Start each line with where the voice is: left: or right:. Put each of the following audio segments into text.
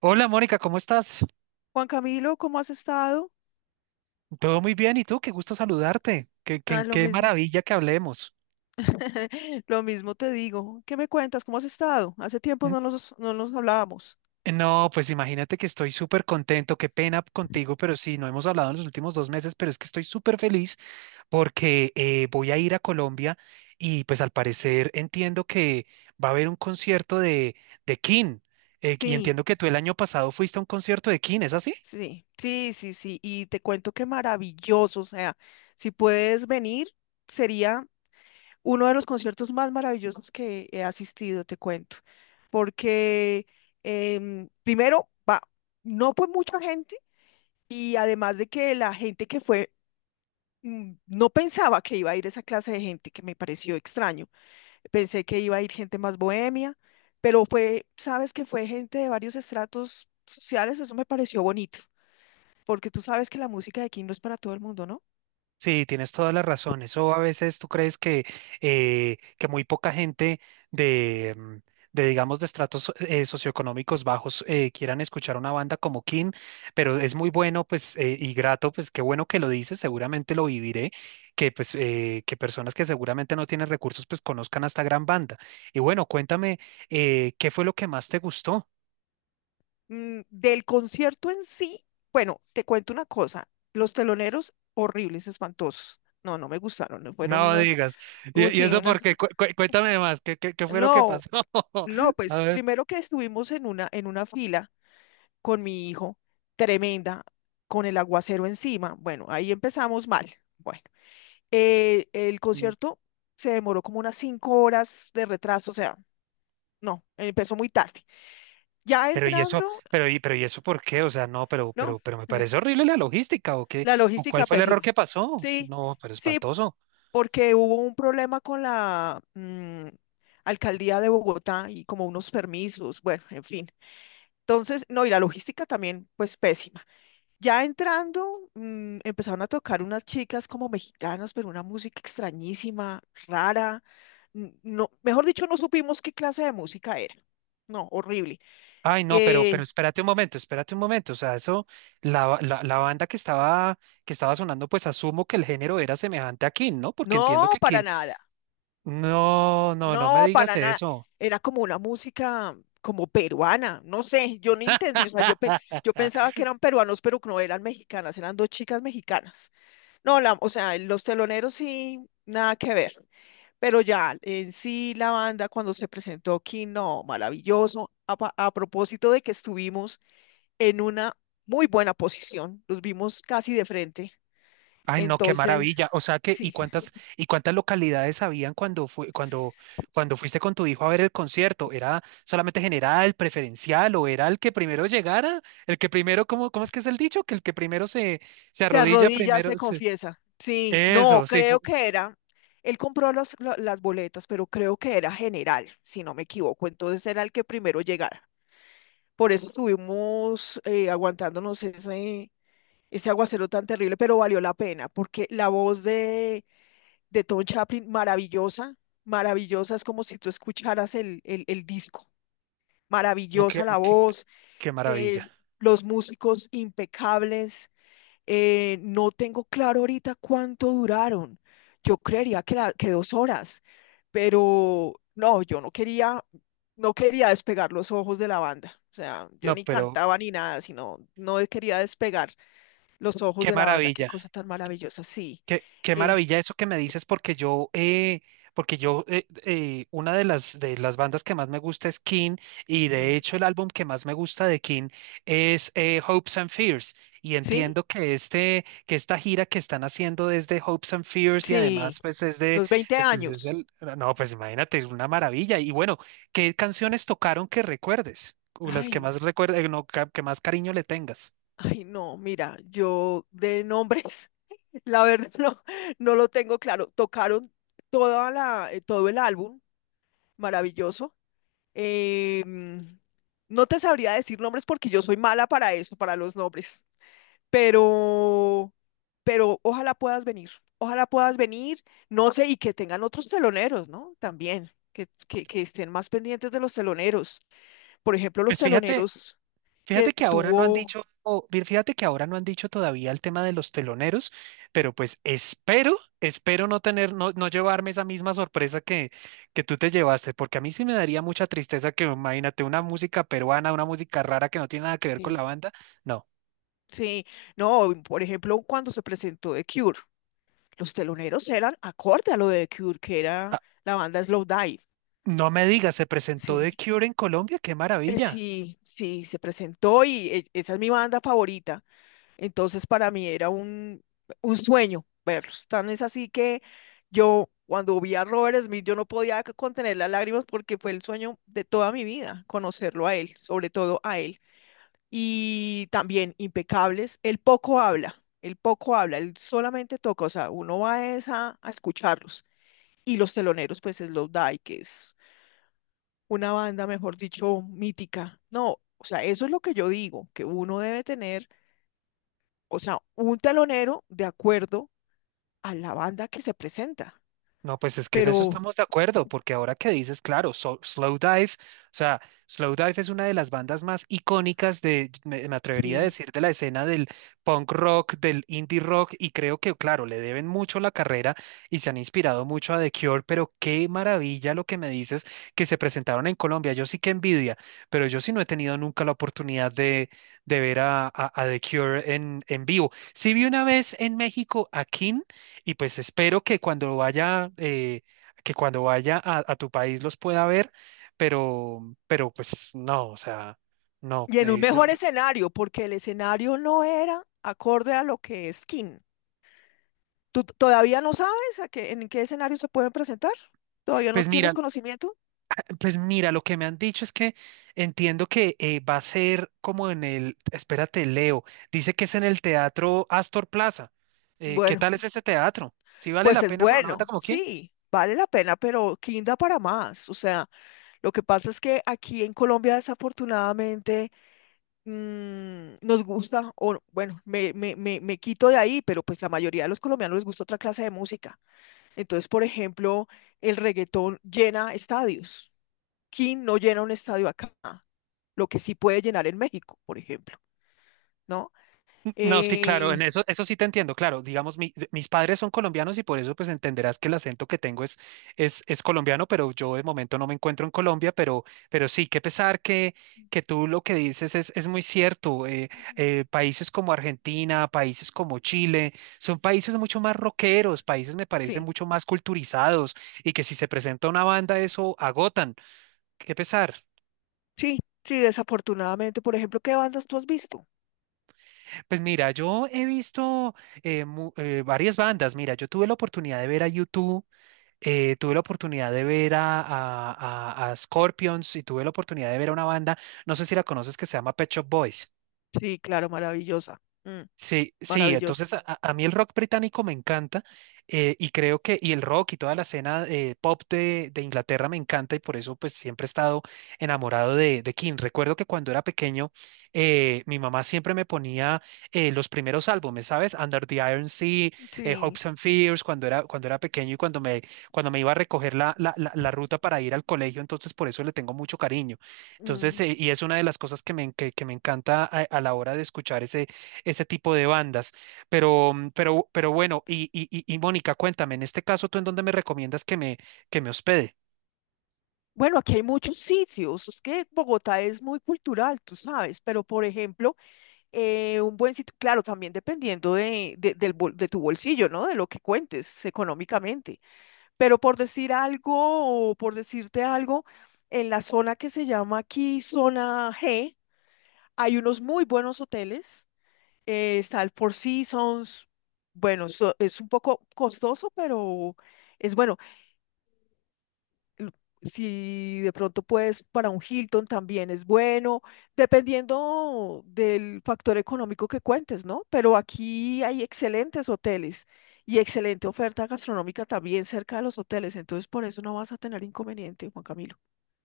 right: Hola Mónica, ¿cómo estás?
left: Juan Camilo, ¿cómo has estado?
right: Todo muy bien, ¿y tú? Qué gusto saludarte. Qué, qué,
left: Ah, lo
right: qué
left: mismo.
right: maravilla que hablemos.
left: Lo mismo te digo. ¿Qué me cuentas? ¿Cómo has estado? Hace tiempo
right: Mm,
left: no nos hablábamos.
right: no, pues imagínate que estoy súper contento, qué pena contigo, pero sí, no hemos hablado en los últimos dos meses, pero es que estoy súper feliz porque voy a ir a Colombia y pues al parecer entiendo que va a haber un concierto de King, y
left: Sí,
right: entiendo que tú el año pasado fuiste a un concierto de King, ¿es así?
left: sí, sí, sí, sí. Y te cuento que maravilloso. O sea, si puedes venir, sería uno de los conciertos más maravillosos que he asistido, te cuento. Porque primero, va, no fue mucha gente y además de que la gente que fue, no pensaba que iba a ir esa clase de gente, que me pareció extraño. Pensé que iba a ir gente más bohemia, pero fue, sabes que fue gente de varios estratos sociales, eso me pareció bonito, porque tú sabes que la música de aquí no es para todo el mundo, ¿no?
right: Sí, tienes toda la razón. Eso a veces tú crees que muy poca gente de, mm, de digamos, de estratos socioeconómicos bajos quieran escuchar una banda como King, pero es muy bueno, pues, y grato, pues, qué bueno que lo dices, seguramente lo viviré, que, pues, que personas que seguramente no tienen recursos, pues, conozcan a esta gran banda. Y bueno, cuéntame, ¿qué fue lo que más te gustó?
left: Mm, del concierto en sí, bueno, te cuento una cosa, los teloneros horribles, espantosos. No, no me gustaron, no fueron
right: No
left: unas,
right: digas. Y
left: sí,
right: eso
left: una,
right: porque, cuéntame más, ¿qué fue lo que
left: no,
right: pasó?
left: no,
right: A
left: pues
right: ver.
left: primero que estuvimos en una fila con mi hijo, tremenda, con el aguacero encima, bueno, ahí empezamos mal. Bueno. El concierto se demoró como unas cinco horas de retraso, o sea, no, empezó muy tarde. Ya
right: Pero y eso,
left: entrando,
right: pero y eso ¿por qué? O sea, no,
left: no,
right: pero me
left: la,
right: parece horrible la logística, ¿o qué?
left: la
right: ¿O cuál
left: logística
right: fue el error
left: pésima.
right: que pasó?
left: Sí,
right: No, pero
left: sí,
right: espantoso.
left: porque hubo un problema con la alcaldía de Bogotá y como unos permisos, bueno, en fin. Entonces, no, y la logística también, pues pésima. Ya entrando, empezaron a tocar unas chicas como mexicanas, pero una música extrañísima, rara. No, mejor dicho, no supimos qué clase de música era. No, horrible.
right: Ay, no, pero
left: Eh,
right: espérate un momento, espérate un momento. O sea, eso, la banda que estaba sonando, pues asumo que el género era semejante a King, ¿no? Porque entiendo
left: no,
right: que King.
left: para nada.
right: No me
left: No,
right: digas
left: para nada.
right: eso.
left: Era como una música como peruana. No sé, yo no entendí. O sea, yo, yo pensaba que eran peruanos, pero no eran mexicanas, eran dos chicas mexicanas. No, la, o sea, los teloneros sí, nada que ver. Pero ya, en sí la banda cuando se presentó aquí, no, maravilloso. A, a propósito de que estuvimos en una muy buena posición, los vimos casi de frente.
right: Ay, no, qué
left: Entonces,
right: maravilla. O sea que,
left: sí,
right: ¿y cuántas localidades habían cuando fue, cuando, cuando fuiste con tu hijo a ver el concierto? ¿Era solamente general, preferencial, o era el que primero llegara? El que primero, ¿cómo es que es el dicho? Que el que primero se, se
left: se
right: arrodilla
left: arrodilla,
right: primero.
left: se confiesa. Sí, no,
right: Eso, sí,
left: creo que era, él compró las boletas, pero creo que era general, si no me equivoco. Entonces era el que primero llegara. Por eso estuvimos aguantándonos ese aguacero tan terrible, pero valió la pena, porque la voz de Tom Chaplin, maravillosa, maravillosa, es como si tú escucharas el disco,
right: no,
left: maravillosa la voz,
right: qué maravilla.
left: eh, los músicos impecables, no tengo claro ahorita cuánto duraron, yo creería que, que dos horas, pero no, yo no quería, no quería despegar los ojos de la banda. O sea, yo
right: No,
left: ni
right: pero
left: cantaba ni nada, sino no quería despegar los ojos
right: qué
left: de la banda. Qué
right: maravilla.
left: cosa tan maravillosa. Sí.
right: Qué
left: eh,
right: maravilla eso que me dices, porque yo, una de las bandas que más me gusta es King, y de
left: mm,
right: hecho el álbum que más me gusta de King es Hopes and Fears, y
left: sí,
right: entiendo que que esta gira que están haciendo es de Hopes and Fears, y
left: sí.
right: además pues es de,
left: Los 20
right: pues es
left: años.
right: el, no, pues imagínate, una maravilla, y bueno, ¿qué canciones tocaron que recuerdes? O las que
left: Ay,
right: más recuerdes, no, que más cariño le tengas.
left: ay, no, mira, yo de nombres, la verdad no, no lo tengo claro. Tocaron toda la, todo el álbum, maravilloso. Eh, mm, no te sabría decir nombres porque yo soy mala para eso, para los nombres, pero, pero ojalá puedas venir, no sé, y que tengan otros teloneros, ¿no? También, que estén más pendientes de los teloneros. Por ejemplo, los
right: Pues fíjate,
left: teloneros
right: fíjate
left: que
right: que ahora no han
left: tuvo.
right: dicho, o bien, fíjate que ahora no han dicho todavía el tema de los teloneros, pero pues espero, espero no tener, no llevarme esa misma sorpresa que tú te llevaste, porque a mí sí me daría mucha tristeza que, imagínate, una música peruana, una música rara que no tiene nada que ver con la
left: Sí,
right: banda. No,
left: sí. No, por ejemplo, cuando se presentó The Cure, los teloneros eran acorde a lo de The Cure, que era
right: ah,
left: la banda Slowdive.
right: no me digas, se presentó The
left: Sí,
right: Cure en Colombia, qué maravilla.
left: sí, sí, se presentó y esa es mi banda favorita. Entonces, para mí era un sueño verlos. Tan es así que yo, cuando vi a Robert Smith, yo no podía contener las lágrimas porque fue el sueño de toda mi vida, conocerlo a él, sobre todo a él. Y también impecables. Él poco habla, él poco habla, él solamente toca, o sea, uno va es a escucharlos. Y los teloneros, pues es Slowdive, que es una banda, mejor dicho, mítica. No, o sea, eso es lo que yo digo, que uno debe tener, o sea, un telonero de acuerdo a la banda que se presenta.
right: No, pues es que en eso
left: Pero
right: estamos de acuerdo, porque ahora que dices, claro, Slow Dive, o sea, Slow Dive es una de las bandas más icónicas de, me atrevería a
left: sí,
right: decir, de la escena del punk rock, del indie rock, y creo que, claro, le deben mucho la carrera y se han inspirado mucho a The Cure, pero qué maravilla lo que me dices que se presentaron en Colombia. Yo sí que envidia, pero yo sí no he tenido nunca la oportunidad de ver a The Cure en vivo. Sí vi una vez en México a King y pues espero que cuando vaya a tu país los pueda ver, pero pues no, o sea, no.
left: y en un mejor escenario, porque el escenario no era acorde a lo que es King. ¿Tú todavía no sabes a qué, en qué escenario se pueden presentar? ¿Todavía no
right: Pues mira,
left: tienes conocimiento?
right: pues mira, lo que me han dicho es que entiendo que va a ser como en el, espérate, Leo, dice que es en el Teatro Astor Plaza. ¿Qué
left: Bueno,
right: tal es este teatro? ¿Sí vale
left: pues
right: la
left: es
right: pena para una banda
left: bueno,
right: como quién?
left: sí, vale la pena, pero quinda para más. O sea, lo que pasa es que aquí en Colombia desafortunadamente nos gusta, o bueno, me quito de ahí, pero pues la mayoría de los colombianos les gusta otra clase de música. Entonces, por ejemplo, el reggaetón llena estadios. King no llena un estadio acá, lo que sí puede llenar en México, por ejemplo. ¿No?
right: No, sí, claro, en
left: Eh,
right: eso, eso sí te entiendo, claro. Digamos, mis padres son colombianos y por eso pues entenderás que el acento que tengo es colombiano, pero yo de momento no me encuentro en Colombia, pero sí, qué pesar que tú lo que dices es muy cierto. Países como Argentina, países como Chile, son países mucho más rockeros, países me parecen
left: sí,
right: mucho más culturizados y que si se presenta una banda eso agotan. Qué pesar.
left: sí, sí, desafortunadamente. Por ejemplo, ¿qué bandas tú has visto?
right: Pues mira, yo he visto varias bandas. Mira, yo tuve la oportunidad de ver a YouTube, tuve la oportunidad de ver a Scorpions y tuve la oportunidad de ver a una banda, no sé si la conoces, que se llama Pet Shop Boys.
left: Sí, claro, maravillosa. Mm,
right: Sí, sí,
left: maravillosa.
right: entonces a mí el rock británico me encanta, y creo que, y el rock y toda la escena pop de Inglaterra me encanta y por eso pues siempre he estado enamorado de King. Recuerdo que cuando era pequeño mi mamá siempre me ponía, los primeros álbumes, ¿sabes? Under the Iron Sea,
left: Sí.
right: Hopes and Fears, cuando era pequeño y cuando me iba a recoger la ruta para ir al colegio, entonces por eso le tengo mucho cariño. Entonces,
left: Mm.
right: y es una de las cosas que me encanta a la hora de escuchar ese tipo de bandas. Pero, mm, pero bueno, y Mónica, cuéntame, en este caso, ¿tú en dónde me recomiendas que me hospede?
left: Bueno, aquí hay muchos sitios. Es que Bogotá es muy cultural, tú sabes, pero por ejemplo, un buen sitio, claro, también dependiendo de, del de tu bolsillo, ¿no? De lo que cuentes económicamente. Pero por decir algo, o por decirte algo, en la zona que se llama aquí zona G, hay unos muy buenos hoteles. Está el Four Seasons. Bueno, es un poco costoso, pero es bueno. Si de pronto puedes, para un Hilton también es bueno, dependiendo del factor económico que cuentes, ¿no? Pero aquí hay excelentes hoteles y excelente oferta gastronómica también cerca de los hoteles, entonces por eso no vas a tener inconveniente, Juan Camilo.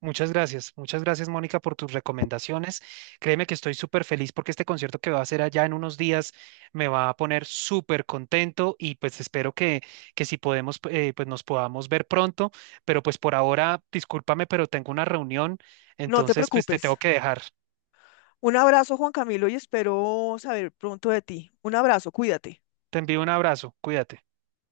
right: Muchas gracias Mónica por tus recomendaciones. Créeme que estoy súper feliz porque este concierto que va a hacer allá en unos días me va a poner súper contento y pues espero que si podemos, pues nos podamos ver pronto, pero pues por ahora, discúlpame, pero tengo una reunión,
left: No te
right: entonces pues te tengo
left: preocupes.
right: que dejar.
left: Un abrazo, Juan Camilo, y espero saber pronto de ti. Un abrazo, cuídate.
right: Te envío un abrazo, cuídate.